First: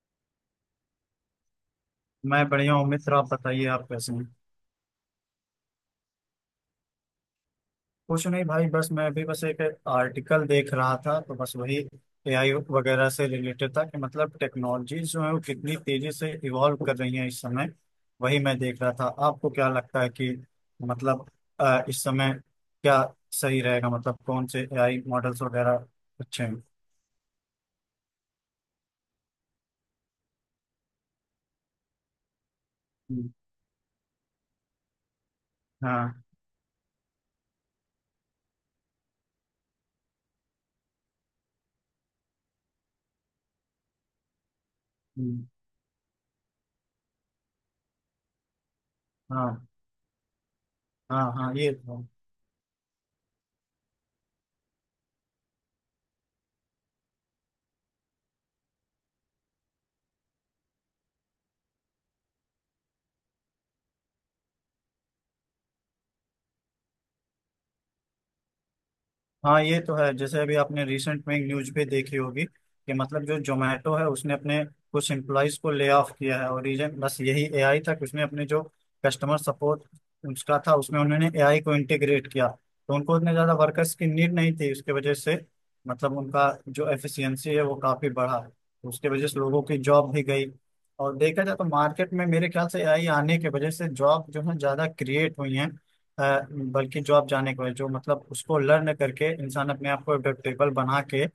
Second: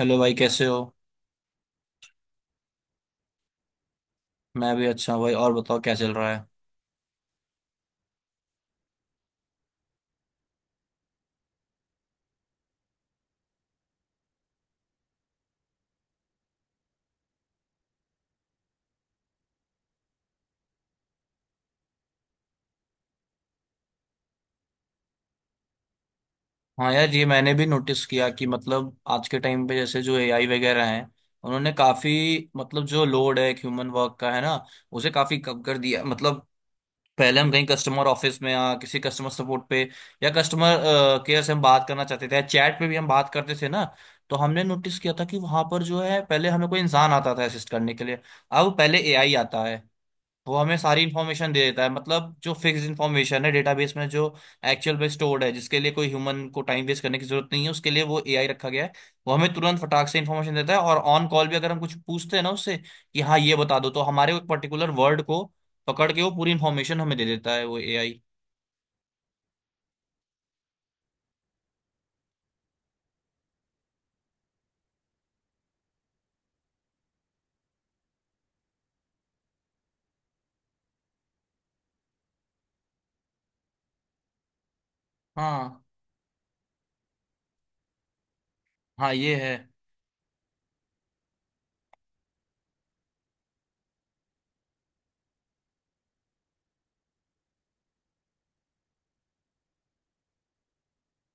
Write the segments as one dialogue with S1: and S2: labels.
S1: Hello भाई, कैसे हो।
S2: मैं बढ़िया हूँ मित्र। आप बताइए, आप कैसे हैं?
S1: मैं भी अच्छा हूँ भाई। और बताओ क्या चल रहा है।
S2: कुछ नहीं भाई, बस मैं अभी बस एक आर्टिकल देख रहा था, तो बस वही एआई वगैरह से रिलेटेड था कि मतलब टेक्नोलॉजी जो है वो कितनी तेजी से इवॉल्व कर रही है इस समय। वही मैं देख रहा था। आपको क्या लगता है कि मतलब इस समय क्या सही रहेगा, मतलब कौन से एआई मॉडल्स वगैरह अच्छे हैं?
S1: हाँ यार, ये मैंने भी नोटिस किया कि मतलब आज के टाइम पे जैसे जो एआई वगैरह हैं, उन्होंने काफी मतलब जो
S2: हम्म,
S1: लोड है ह्यूमन वर्क का है ना, उसे काफी कम कर दिया।
S2: हाँ।
S1: मतलब पहले हम कहीं कस्टमर ऑफिस में या किसी कस्टमर सपोर्ट पे या कस्टमर केयर से हम बात करना चाहते थे या चैट पे भी हम बात करते थे ना, तो हमने नोटिस किया था कि
S2: हम्म,
S1: वहां पर जो है पहले हमें कोई इंसान आता था असिस्ट करने के लिए। अब पहले एआई आता
S2: हाँ
S1: है, वो हमें सारी
S2: हाँ।
S1: इन्फॉर्मेशन
S2: हाँ
S1: दे
S2: ये
S1: देता है।
S2: तो है।
S1: मतलब जो फिक्स इन्फॉर्मेशन है डेटाबेस में जो एक्चुअल में स्टोर्ड है, जिसके लिए कोई ह्यूमन को टाइम वेस्ट करने की जरूरत नहीं है, उसके लिए वो एआई रखा गया है। वो हमें तुरंत फटाक से इन्फॉर्मेशन देता है, और ऑन कॉल भी अगर हम कुछ पूछते हैं ना उससे कि हाँ ये बता दो, तो हमारे एक पर्टिकुलर वर्ड को पकड़ के वो पूरी इन्फॉर्मेशन हमें दे देता है वो एआई।
S2: हाँ ये तो है। जैसे अभी आपने रिसेंट में एक न्यूज पे देखी होगी कि मतलब जो जोमेटो है उसने अपने कुछ एम्प्लॉयज को ले ऑफ किया है, और रीजन बस यही एआई था कि उसने अपने जो कस्टमर सपोर्ट उसका था उसमें उन्होंने एआई को इंटीग्रेट किया, तो उनको उतने ज्यादा वर्कर्स की नीड नहीं थी उसके वजह से।
S1: हाँ
S2: मतलब उनका जो एफिशिएंसी है वो काफी बढ़ा, तो उसके
S1: हाँ
S2: वजह
S1: ये
S2: से
S1: है।
S2: लोगों की जॉब भी गई। और देखा जाए तो मार्केट में मेरे ख्याल से एआई आने की वजह से जॉब जो है ज्यादा क्रिएट हुई हैं। अ, बल्कि जॉब जाने के बाद जो मतलब उसको लर्न करके इंसान अपने आप को एडेप्टेबल बना के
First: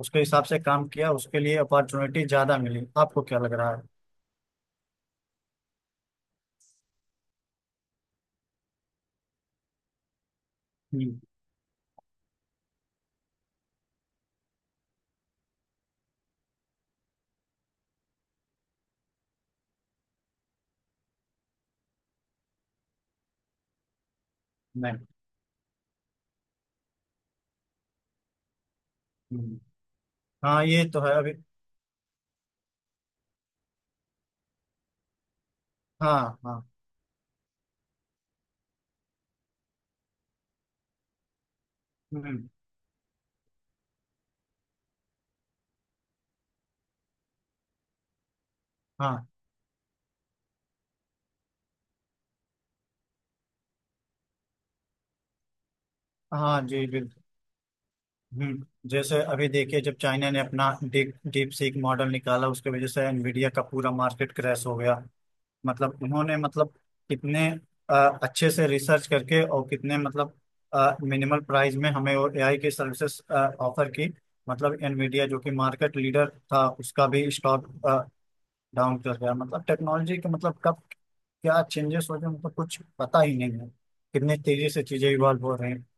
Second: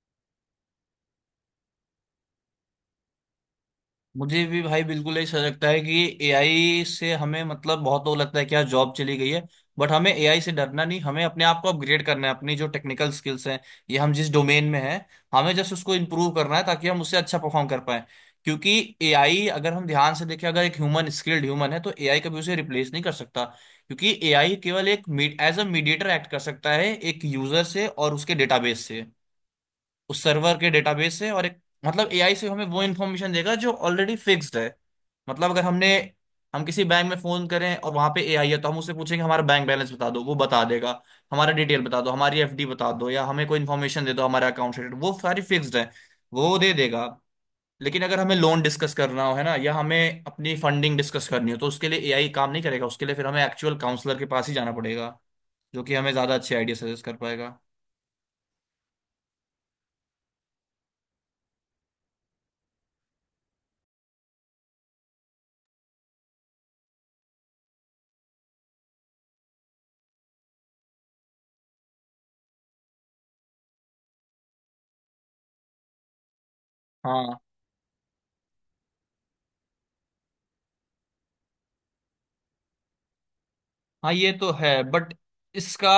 S2: उसके हिसाब से काम किया, उसके लिए अपॉर्चुनिटी ज्यादा मिली। आपको क्या लग रहा है?
S1: मुझे भी भाई बिल्कुल ऐसा लगता है कि एआई से हमें मतलब बहुत वो लगता है कि यार जॉब चली गई है, बट हमें एआई से डरना नहीं,
S2: हम्म,
S1: हमें अपने आप को अपग्रेड करना है। अपनी जो टेक्निकल स्किल्स हैं, ये हम जिस डोमेन में हैं, हमें जस्ट उसको इम्प्रूव करना है ताकि हम उससे अच्छा परफॉर्म कर पाए। क्योंकि एआई अगर हम ध्यान से देखें, अगर एक ह्यूमन स्किल्ड ह्यूमन है तो एआई कभी उसे रिप्लेस नहीं कर सकता। क्योंकि एआई केवल
S2: नहीं।
S1: एक एज अ मीडिएटर एक्ट कर सकता है, एक यूजर से और उसके डेटाबेस से,
S2: हम्म,
S1: उस सर्वर
S2: हाँ
S1: के
S2: ये तो है
S1: डेटाबेस से।
S2: अभी।
S1: और एक मतलब एआई से हमें वो इन्फॉर्मेशन देगा जो ऑलरेडी फिक्स्ड है। मतलब अगर हमने
S2: हाँ हाँ।
S1: हम किसी बैंक में फोन करें और वहां पे एआई है, तो हम उससे पूछेंगे हमारा बैंक बैलेंस बता दो, वो बता देगा। हमारा डिटेल बता दो, हमारी
S2: हम्म,
S1: एफडी बता दो, या हमें कोई इन्फॉर्मेशन दे दो हमारा अकाउंट से related, वो सारी फिक्स्ड है, वो दे देगा। लेकिन अगर हमें लोन डिस्कस करना
S2: हाँ।
S1: हो है ना, या हमें अपनी फंडिंग डिस्कस करनी हो, तो उसके लिए एआई काम नहीं करेगा। उसके लिए फिर हमें एक्चुअल काउंसलर के पास ही जाना पड़ेगा, जो कि हमें ज्यादा अच्छे
S2: हाँ
S1: आइडिया
S2: जी
S1: सजेस्ट कर
S2: बिल्कुल।
S1: पाएगा।
S2: हम्म, जैसे अभी देखिए जब चाइना ने अपना डीप डीप सीक मॉडल निकाला, उसके वजह से एनवीडिया का पूरा मार्केट क्रैश हो गया। मतलब इन्होंने मतलब कितने अ, अच्छे से रिसर्च करके और कितने मतलब मिनिमल प्राइस में हमें वो एआई की सर्विसेज ऑफर की। मतलब एनवीडिया जो कि मार्केट लीडर था उसका भी
S1: हाँ
S2: स्टॉक डाउन कर गया। मतलब टेक्नोलॉजी के मतलब कब क्या चेंजेस हो गए, मतलब कुछ पता ही नहीं है
S1: हाँ ये
S2: कितनी
S1: तो
S2: तेजी
S1: है
S2: से चीजें
S1: बट।
S2: इवॉल्व हो रही हैं।
S1: इसका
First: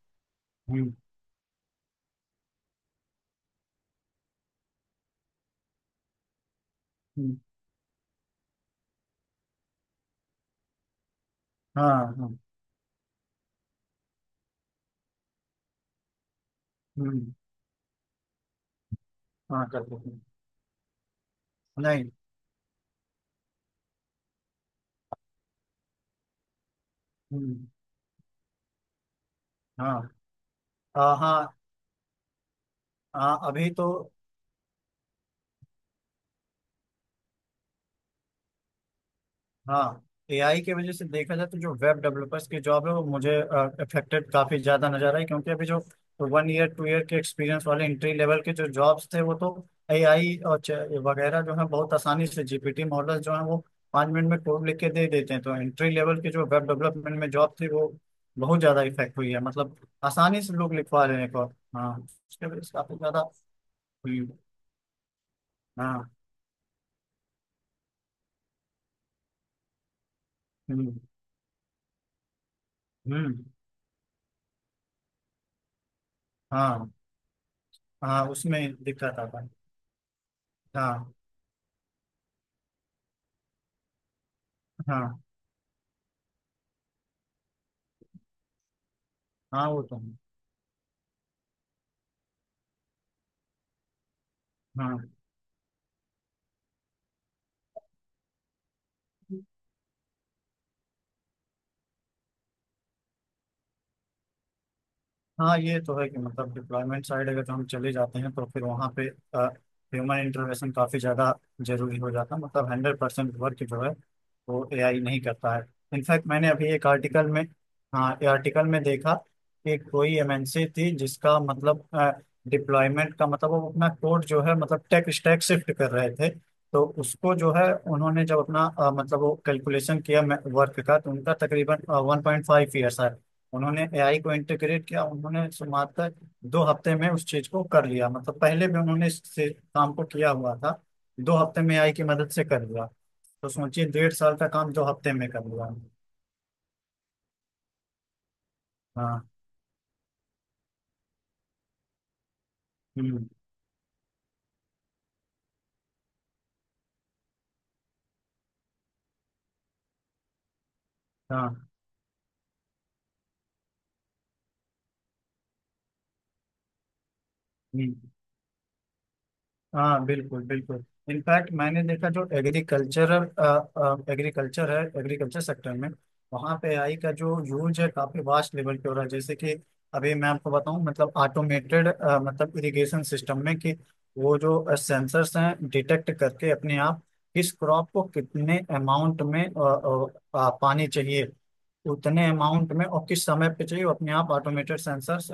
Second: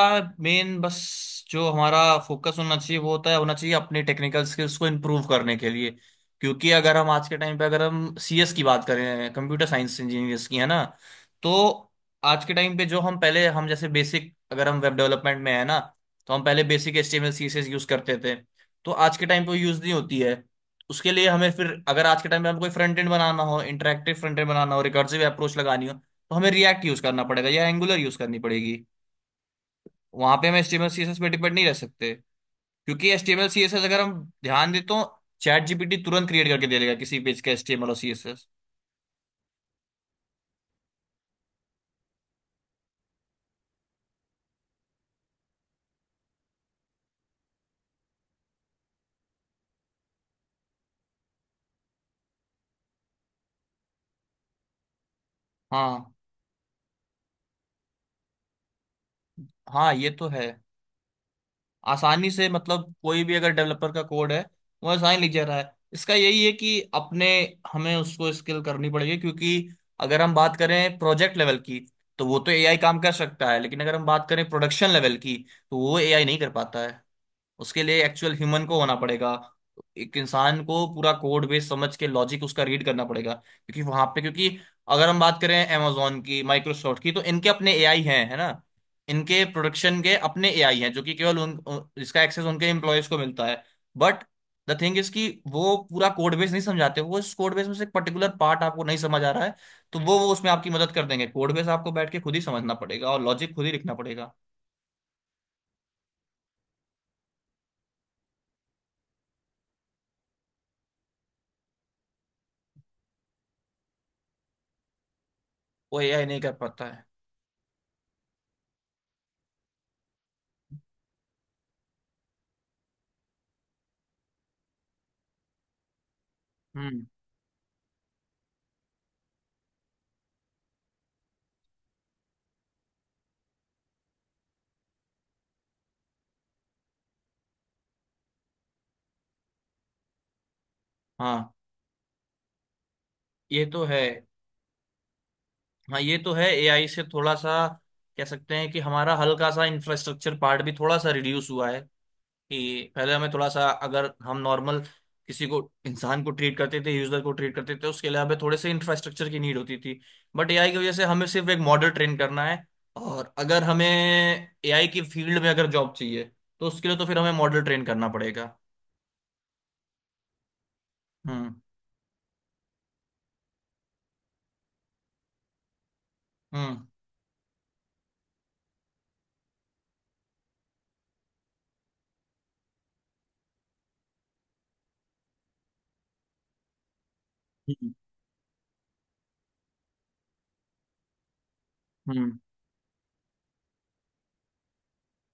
S1: मेन
S2: हम्म।
S1: बस जो हमारा फोकस होना चाहिए वो होता है, होना चाहिए अपने टेक्निकल स्किल्स को इम्प्रूव करने के लिए। क्योंकि अगर हम आज के
S2: हम्म,
S1: टाइम पे अगर हम सीएस की बात करें, कंप्यूटर साइंस इंजीनियर्स की, है ना, तो
S2: हाँ हाँ।
S1: आज के टाइम पे जो हम पहले हम जैसे बेसिक, अगर हम वेब डेवलपमेंट में है ना, तो हम पहले बेसिक एचटीएमएल
S2: हम्म,
S1: सीएसएस यूज करते थे, तो आज के टाइम पे
S2: हाँ
S1: यूज
S2: कर
S1: नहीं
S2: देते
S1: होती
S2: हैं।
S1: है। उसके लिए हमें फिर, अगर
S2: नहीं।
S1: आज के टाइम पे हम कोई फ्रंट एंड बनाना हो, इंटरेक्टिव फ्रंट एंड बनाना हो, रिकर्सिव अप्रोच लगानी हो, तो हमें रिएक्ट यूज करना पड़ेगा या
S2: हम्म।
S1: एंगुलर यूज करनी पड़ेगी।
S2: हाँ।
S1: वहां पे हम एचटीएमएल सीएसएस पे
S2: हाँ।
S1: डिपेंड नहीं रह सकते, क्योंकि
S2: हाँ
S1: एचटीएमएल
S2: अभी
S1: सीएसएस
S2: तो।
S1: अगर हम ध्यान दें, तो चैट जीपीटी तुरंत क्रिएट करके दे देगा किसी पेज का एचटीएमएल और सीएसएस।
S2: हाँ, एआई के वजह से देखा जाए तो जो वेब डेवलपर्स की जॉब है वो मुझे अफेक्टेड काफी ज्यादा नजर आई, क्योंकि अभी जो वन ईयर टू ईयर के एक्सपीरियंस वाले एंट्री लेवल के जो जॉब्स थे वो तो एआई और वगैरह जो है बहुत आसानी से जीपीटी मॉडल्स जो है वो पाँच मिनट में कोड लिख के दे देते हैं, तो एंट्री
S1: हाँ
S2: लेवल के जो वेब डेवलपमेंट में जॉब थी वो बहुत ज्यादा इफेक्ट हुई है। मतलब
S1: हाँ ये तो
S2: आसानी
S1: है।
S2: से लोग लिखवा रहे हैं कोड। हाँ
S1: आसानी
S2: उसके
S1: से
S2: वजह से
S1: मतलब
S2: काफी ज्यादा
S1: कोई भी अगर डेवलपर का
S2: हुई।
S1: कोड है, वो आसानी लिख जा रहा है।
S2: हाँ।
S1: इसका यही है कि अपने हमें उसको स्किल करनी पड़ेगी, क्योंकि अगर हम बात करें
S2: हम्म।
S1: प्रोजेक्ट लेवल की, तो वो तो एआई काम कर
S2: हम्म।
S1: सकता है। लेकिन अगर हम बात करें प्रोडक्शन लेवल की, तो वो एआई नहीं कर पाता
S2: हाँ
S1: है। उसके लिए
S2: हाँ।
S1: एक्चुअल ह्यूमन
S2: उसमें
S1: को होना
S2: दिक्कत
S1: पड़ेगा।
S2: आता है।
S1: एक इंसान को पूरा
S2: हाँ
S1: कोड बेस समझ के लॉजिक उसका रीड करना पड़ेगा, क्योंकि वहां पे क्योंकि अगर हम
S2: हाँ।
S1: बात करें amazon की, माइक्रोसॉफ्ट की, तो इनके अपने एआई हैं है ना। इनके
S2: हाँ वो तो
S1: प्रोडक्शन के
S2: है।
S1: अपने एआई हैं, जो कि केवल उन उन- इसका एक्सेस उनके एम्प्लॉयज को मिलता है। बट द थिंग इज
S2: हाँ।
S1: कि वो पूरा कोड बेस नहीं समझाते। वो इस कोड बेस में से एक पर्टिकुलर पार्ट आपको नहीं समझ आ रहा है, तो वो उसमें आपकी मदद कर देंगे। कोड बेस आपको बैठ के खुद ही समझना पड़ेगा और लॉजिक खुद ही लिखना पड़ेगा।
S2: हाँ ये तो है कि मतलब डिप्लॉयमेंट साइड अगर हम चले जाते हैं तो फिर वहाँ पे ह्यूमन इंटरवेंशन काफ़ी ज़्यादा जरूरी हो जाता है। मतलब हंड्रेड परसेंट वर्क जो है वो एआई नहीं करता है।
S1: वो एआई
S2: इनफैक्ट
S1: नहीं
S2: मैंने
S1: कर
S2: अभी
S1: पाता
S2: एक
S1: है।
S2: आर्टिकल में हाँ ये आर्टिकल में देखा कि कोई एमएनसी थी जिसका मतलब डिप्लॉयमेंट का मतलब वो अपना कोड जो है मतलब टेक स्टैक शिफ्ट कर रहे थे तो
S1: हम्म।
S2: उसको जो है उन्होंने जब अपना मतलब वो कैलकुलेशन किया वर्क का, तो उनका तकरीबन वन पॉइंट फाइव ईयर्स है उन्होंने एआई को इंटीग्रेट किया, उन्होंने मात्र दो हफ्ते में उस चीज को कर लिया। मतलब पहले भी उन्होंने इस से काम को किया हुआ था। दो
S1: हाँ
S2: हफ्ते में एआई की मदद से कर लिया। तो
S1: ये तो
S2: सोचिए,
S1: है।
S2: डेढ़ साल का काम दो हफ्ते में कर लिया।
S1: हाँ ये तो है एआई से थोड़ा सा कह सकते हैं कि हमारा
S2: हाँ।
S1: हल्का सा इंफ्रास्ट्रक्चर पार्ट भी थोड़ा सा रिड्यूस हुआ है। कि पहले
S2: हम्म।
S1: हमें थोड़ा सा, अगर हम नॉर्मल किसी को, इंसान को ट्रीट करते थे, यूजर को ट्रीट करते थे, उसके लिए हमें थोड़े से इंफ्रास्ट्रक्चर की नीड होती थी। बट एआई की वजह से हमें सिर्फ एक
S2: हाँ।
S1: मॉडल ट्रेन करना है। और अगर हमें एआई की फील्ड में अगर जॉब चाहिए, तो उसके लिए तो फिर हमें मॉडल ट्रेन
S2: हम्म।
S1: करना पड़ेगा।
S2: हाँ बिल्कुल बिल्कुल। इनफैक्ट
S1: हम्म।
S2: मैंने देखा जो एग्रीकल्चर एग्रीकल्चर है, एग्रीकल्चर सेक्टर में वहाँ पे
S1: हम्म।
S2: आई का जो यूज है काफी वास्ट लेवल पे हो रहा है। जैसे कि अभी मैं आपको बताऊँ मतलब ऑटोमेटेड मतलब इरिगेशन सिस्टम में कि वो जो सेंसर्स हैं डिटेक्ट करके अपने आप किस क्रॉप
S1: हम्म।
S2: को कितने अमाउंट में पानी चाहिए उतने
S1: हम्म,
S2: अमाउंट में और किस समय पे चाहिए, वो अपने आप ऑटोमेटेड सेंसर्स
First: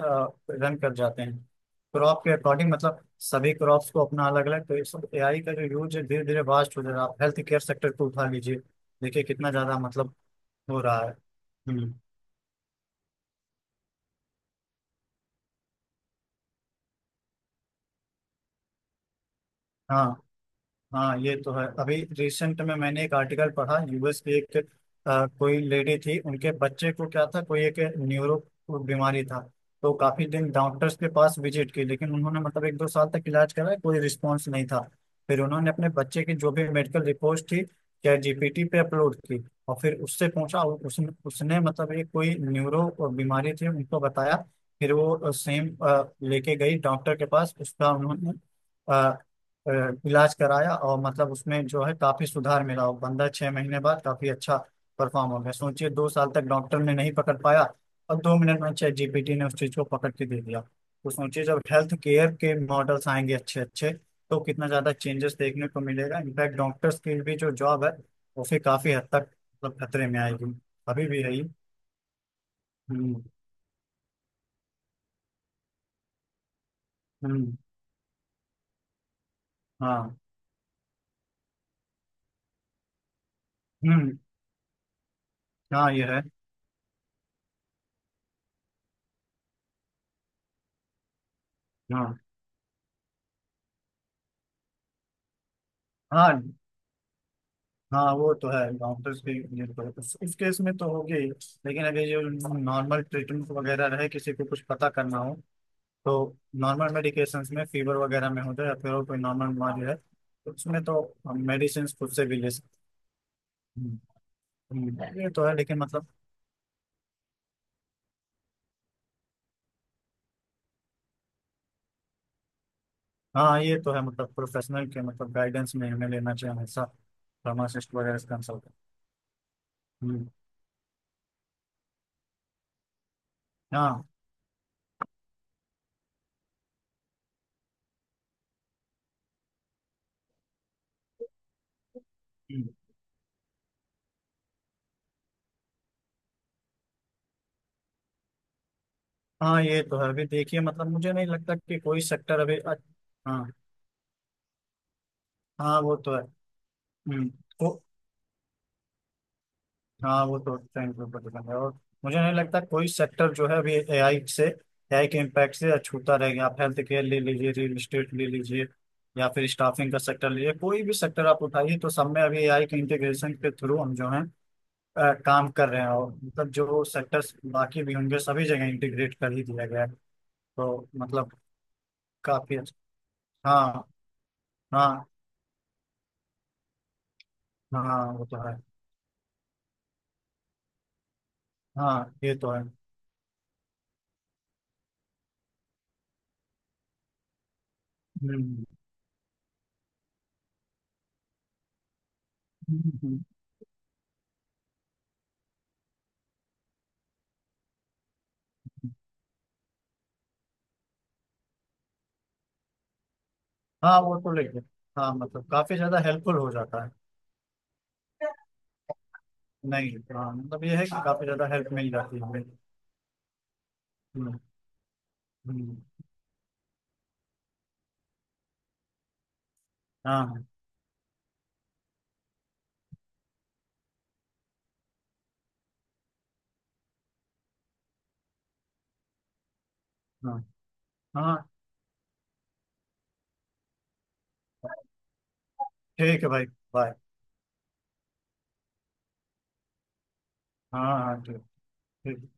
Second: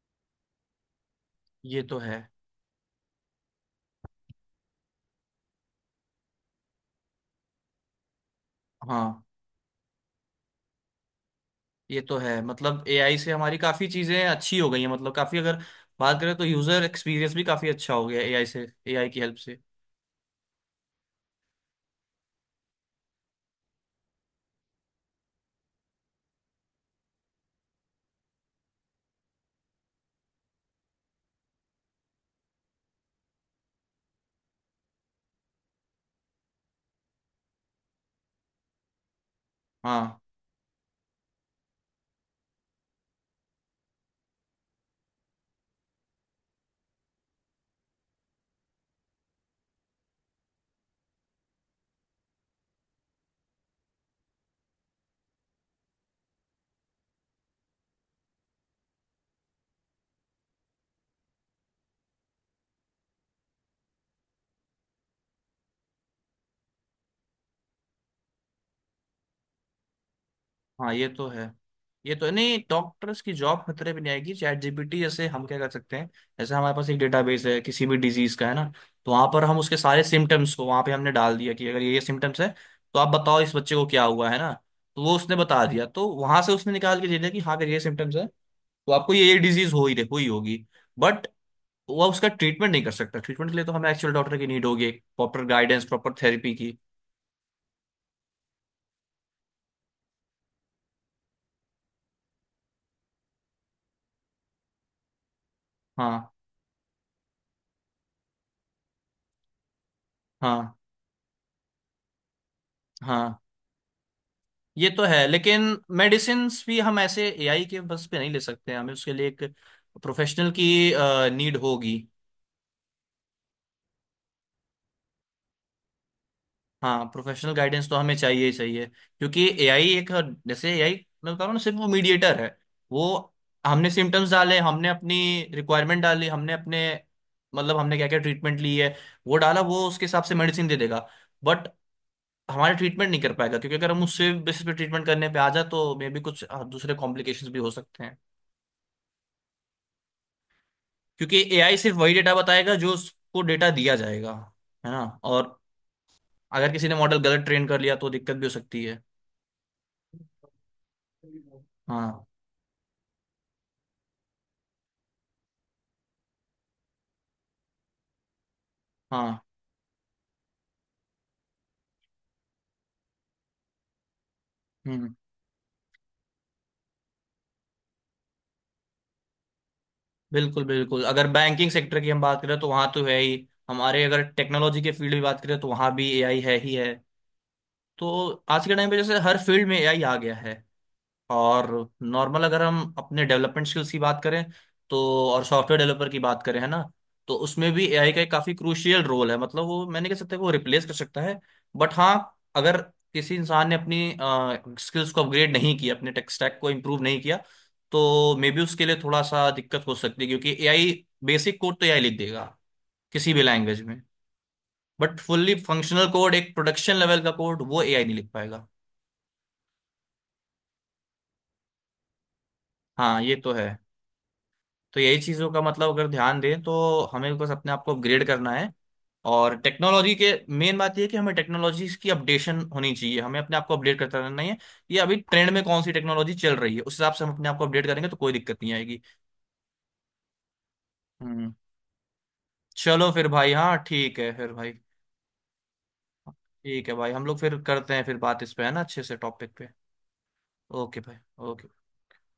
S2: रन कर जाते हैं
S1: ये तो है।
S2: क्रॉप के अकॉर्डिंग। मतलब सभी क्रॉप्स को अपना अलग अलग, तो ये सब एआई का जो यूज है धीरे धीरे वास्ट हो जा रहा है। आप हेल्थ केयर सेक्टर को उठा लीजिए,
S1: हाँ
S2: देखिए कितना ज्यादा मतलब हो रहा है। हम्म।
S1: ये तो है, मतलब एआई से हमारी काफी चीजें अच्छी हो गई हैं। मतलब काफी अगर बात करें, तो यूजर एक्सपीरियंस भी काफी अच्छा हो गया एआई से, एआई की हेल्प से।
S2: हाँ। हाँ ये तो है। अभी रिसेंट में मैंने एक आर्टिकल पढ़ा, यूएस की एक कोई लेडी थी उनके बच्चे को क्या था कोई एक न्यूरो बीमारी था। तो काफी दिन डॉक्टर्स के पास विजिट की लेकिन उन्होंने मतलब एक दो साल तक इलाज कराया, कोई रिस्पॉन्स नहीं था। फिर उन्होंने अपने बच्चे की जो भी मेडिकल रिपोर्ट थी चैट जीपीटी पे अपलोड की और फिर
S1: हाँ
S2: उससे पूछा और उसने उसने मतलब ये कोई न्यूरो बीमारी थी उनको बताया। फिर वो सेम लेके गई डॉक्टर के पास, उसका उन्होंने अ, इलाज कराया और मतलब उसमें जो है काफी सुधार मिला और बंदा छह महीने बाद काफी अच्छा परफॉर्म हो गया। सोचिए, दो साल तक डॉक्टर ने नहीं पकड़ पाया और दो मिनट में चैट जीपीटी ने उस चीज को पकड़ के दे दिया। तो सोचिए जब हेल्थ केयर के मॉडल्स आएंगे अच्छे अच्छे, तो कितना ज्यादा चेंजेस देखने को मिलेगा। इनफैक्ट डॉक्टर्स की भी जो जॉब है वो फिर काफी हद तक मतलब खतरे में आएगी।
S1: हाँ
S2: अभी
S1: ये
S2: भी
S1: तो
S2: है
S1: है।
S2: ये।
S1: ये तो है। नहीं, डॉक्टर्स
S2: हम्म।
S1: की जॉब खतरे में नहीं आएगी। चैट जीपीटी जैसे हम क्या कर सकते हैं, जैसे हमारे पास एक डेटाबेस
S2: हम्म।
S1: है किसी भी डिजीज का है ना, तो वहां पर हम उसके सारे
S2: हाँ।
S1: सिम्टम्स को वहां पे हमने डाल दिया, कि अगर ये ये सिम्टम्स है, तो आप बताओ इस बच्चे को क्या
S2: हम्म।
S1: हुआ है ना, तो वो उसने बता दिया।
S2: हाँ ये
S1: तो
S2: है।
S1: वहां से उसने निकाल के दे दिया कि हाँ अगर ये सिम्टम्स है, तो आपको ये डिजीज हुई होगी। बट वह
S2: हाँ
S1: उसका ट्रीटमेंट नहीं कर सकता। ट्रीटमेंट के लिए तो हमें एक्चुअल डॉक्टर की नीड होगी, प्रॉपर गाइडेंस, प्रॉपर
S2: हाँ।
S1: थेरेपी की।
S2: हाँ वो तो है। डॉक्टर्स के लिए तो इस केस में तो होगी ही। लेकिन अगर ये नॉर्मल ट्रीटमेंट वगैरह रहे किसी को कुछ पता करना हो,
S1: हाँ
S2: तो नॉर्मल मेडिकेशन में फीवर वगैरह में हो जाए या फिर और कोई नॉर्मल बीमारी है तो
S1: हाँ
S2: उसमें तो हम मेडिसिन खुद से भी ले सकते
S1: हाँ
S2: हैं।
S1: ये तो है।
S2: ये तो है
S1: लेकिन
S2: लेकिन मतलब
S1: मेडिसिन भी हम ऐसे एआई के बस पे नहीं ले सकते हैं। हमें उसके लिए एक प्रोफेशनल की नीड होगी।
S2: हाँ ये तो है। मतलब प्रोफेशनल के मतलब गाइडेंस में हमें लेना चाहिए हमेशा
S1: हाँ प्रोफेशनल गाइडेंस
S2: फार्मासिस्ट
S1: तो हमें
S2: वगैरह से
S1: चाहिए ही
S2: कंसल्ट।
S1: चाहिए, क्योंकि एआई एक,
S2: हम्म,
S1: जैसे एआई, मैं बता रहा हूँ ना, सिर्फ वो मीडिएटर है। वो हमने
S2: हाँ।
S1: सिम्टम्स डाले, हमने अपनी रिक्वायरमेंट डाली, हमने अपने मतलब हमने क्या क्या ट्रीटमेंट ली है, वो डाला, वो उसके हिसाब से मेडिसिन दे देगा। बट
S2: हम्म,
S1: हमारे ट्रीटमेंट नहीं कर पाएगा, क्योंकि अगर हम उससे बेसिस पे ट्रीटमेंट करने पे आ जाए, तो मे भी कुछ दूसरे कॉम्प्लिकेशंस भी हो सकते हैं।
S2: हाँ ये तो है। अभी देखिए मतलब मुझे नहीं
S1: क्योंकि
S2: लगता
S1: एआई
S2: कि
S1: सिर्फ
S2: कोई
S1: वही डेटा
S2: सेक्टर अभी
S1: बताएगा जो उसको
S2: हाँ।
S1: डेटा दिया जाएगा, है ना। और
S2: हाँ वो तो है।
S1: अगर किसी ने मॉडल
S2: हम्म,
S1: गलत ट्रेन कर
S2: तो
S1: लिया, तो दिक्कत भी हो सकती है।
S2: हाँ वो तो उसका इम्प्रूवमेंट दिखेंगे। और मुझे
S1: हाँ
S2: नहीं लगता कोई सेक्टर जो है अभी एआई से एआई के इम्पैक्ट से अछूता रह गया। आप हेल्थ केयर ले लीजिए, रियल इस्टेट ले लीजिए, या
S1: हाँ।
S2: फिर स्टाफिंग का सेक्टर लीजिए, कोई भी सेक्टर आप उठाइए तो सब में अभी एआई के इंटीग्रेशन के थ्रू हम जो है
S1: हम्म।
S2: काम कर रहे हैं, और मतलब जो सेक्टर्स बाकी भी होंगे सभी जगह इंटीग्रेट कर ही दिया गया है।
S1: बिल्कुल
S2: तो
S1: बिल्कुल, अगर
S2: मतलब
S1: बैंकिंग सेक्टर की हम बात
S2: काफी
S1: करें, तो वहाँ
S2: अच्छा।
S1: तो है ही।
S2: हाँ
S1: हमारे अगर टेक्नोलॉजी के
S2: हाँ।
S1: फील्ड में बात करें, तो वहाँ भी एआई है ही है।
S2: हाँ वो
S1: तो
S2: तो है।
S1: आज के टाइम पे जैसे हर फील्ड में एआई आ गया है। और
S2: हाँ ये
S1: नॉर्मल
S2: तो
S1: अगर
S2: है।
S1: हम अपने डेवलपमेंट स्किल्स की बात करें, तो और सॉफ्टवेयर डेवलपर की बात करें है ना, तो उसमें भी एआई का एक
S2: हम्म।
S1: काफी
S2: हम्म।
S1: क्रूशियल रोल है। मतलब वो मैंने कह सकता है कि वो रिप्लेस कर सकता है। बट हाँ, अगर
S2: हम्म। हम्म।
S1: किसी इंसान ने अपनी स्किल्स को अपग्रेड नहीं किया, अपने टेक स्टैक को इम्प्रूव नहीं किया, तो मे बी उसके लिए थोड़ा सा दिक्कत हो सकती है। क्योंकि एआई बेसिक कोड तो एआई लिख देगा किसी भी लैंग्वेज
S2: हाँ
S1: में,
S2: वो तो लेके हाँ
S1: बट
S2: मतलब
S1: फुल्ली
S2: काफी ज्यादा
S1: फंक्शनल कोड,
S2: हेल्पफुल हो
S1: एक
S2: जाता है।
S1: प्रोडक्शन लेवल का कोड, वो एआई नहीं लिख पाएगा।
S2: नहीं, हाँ मतलब ये है कि काफी ज्यादा हेल्प मिल जाती है हमें।
S1: हाँ ये तो है।
S2: हम्म,
S1: तो यही चीज़ों का
S2: हम्म,
S1: मतलब, अगर ध्यान दें, तो हमें बस अपने आप को अपग्रेड करना है। और टेक्नोलॉजी के
S2: हाँ
S1: मेन बात यह है कि हमें टेक्नोलॉजीज की अपडेशन होनी चाहिए, हमें अपने आप को अपडेट करता रहना है। ये अभी ट्रेंड में कौन सी टेक्नोलॉजी चल रही है, उस हिसाब से हम अपने आप को अपडेट करेंगे तो कोई दिक्कत नहीं आएगी।
S2: हाँ। हाँ
S1: हम्म। चलो फिर भाई। हाँ ठीक है फिर भाई।
S2: ठीक है भाई,
S1: ठीक
S2: बाय।
S1: है भाई, हम लोग फिर करते हैं फिर बात इस पे, है ना, अच्छे से टॉपिक पे।
S2: हाँ
S1: ओके भाई।
S2: हाँ ठीक।
S1: ओके।
S2: ठीक।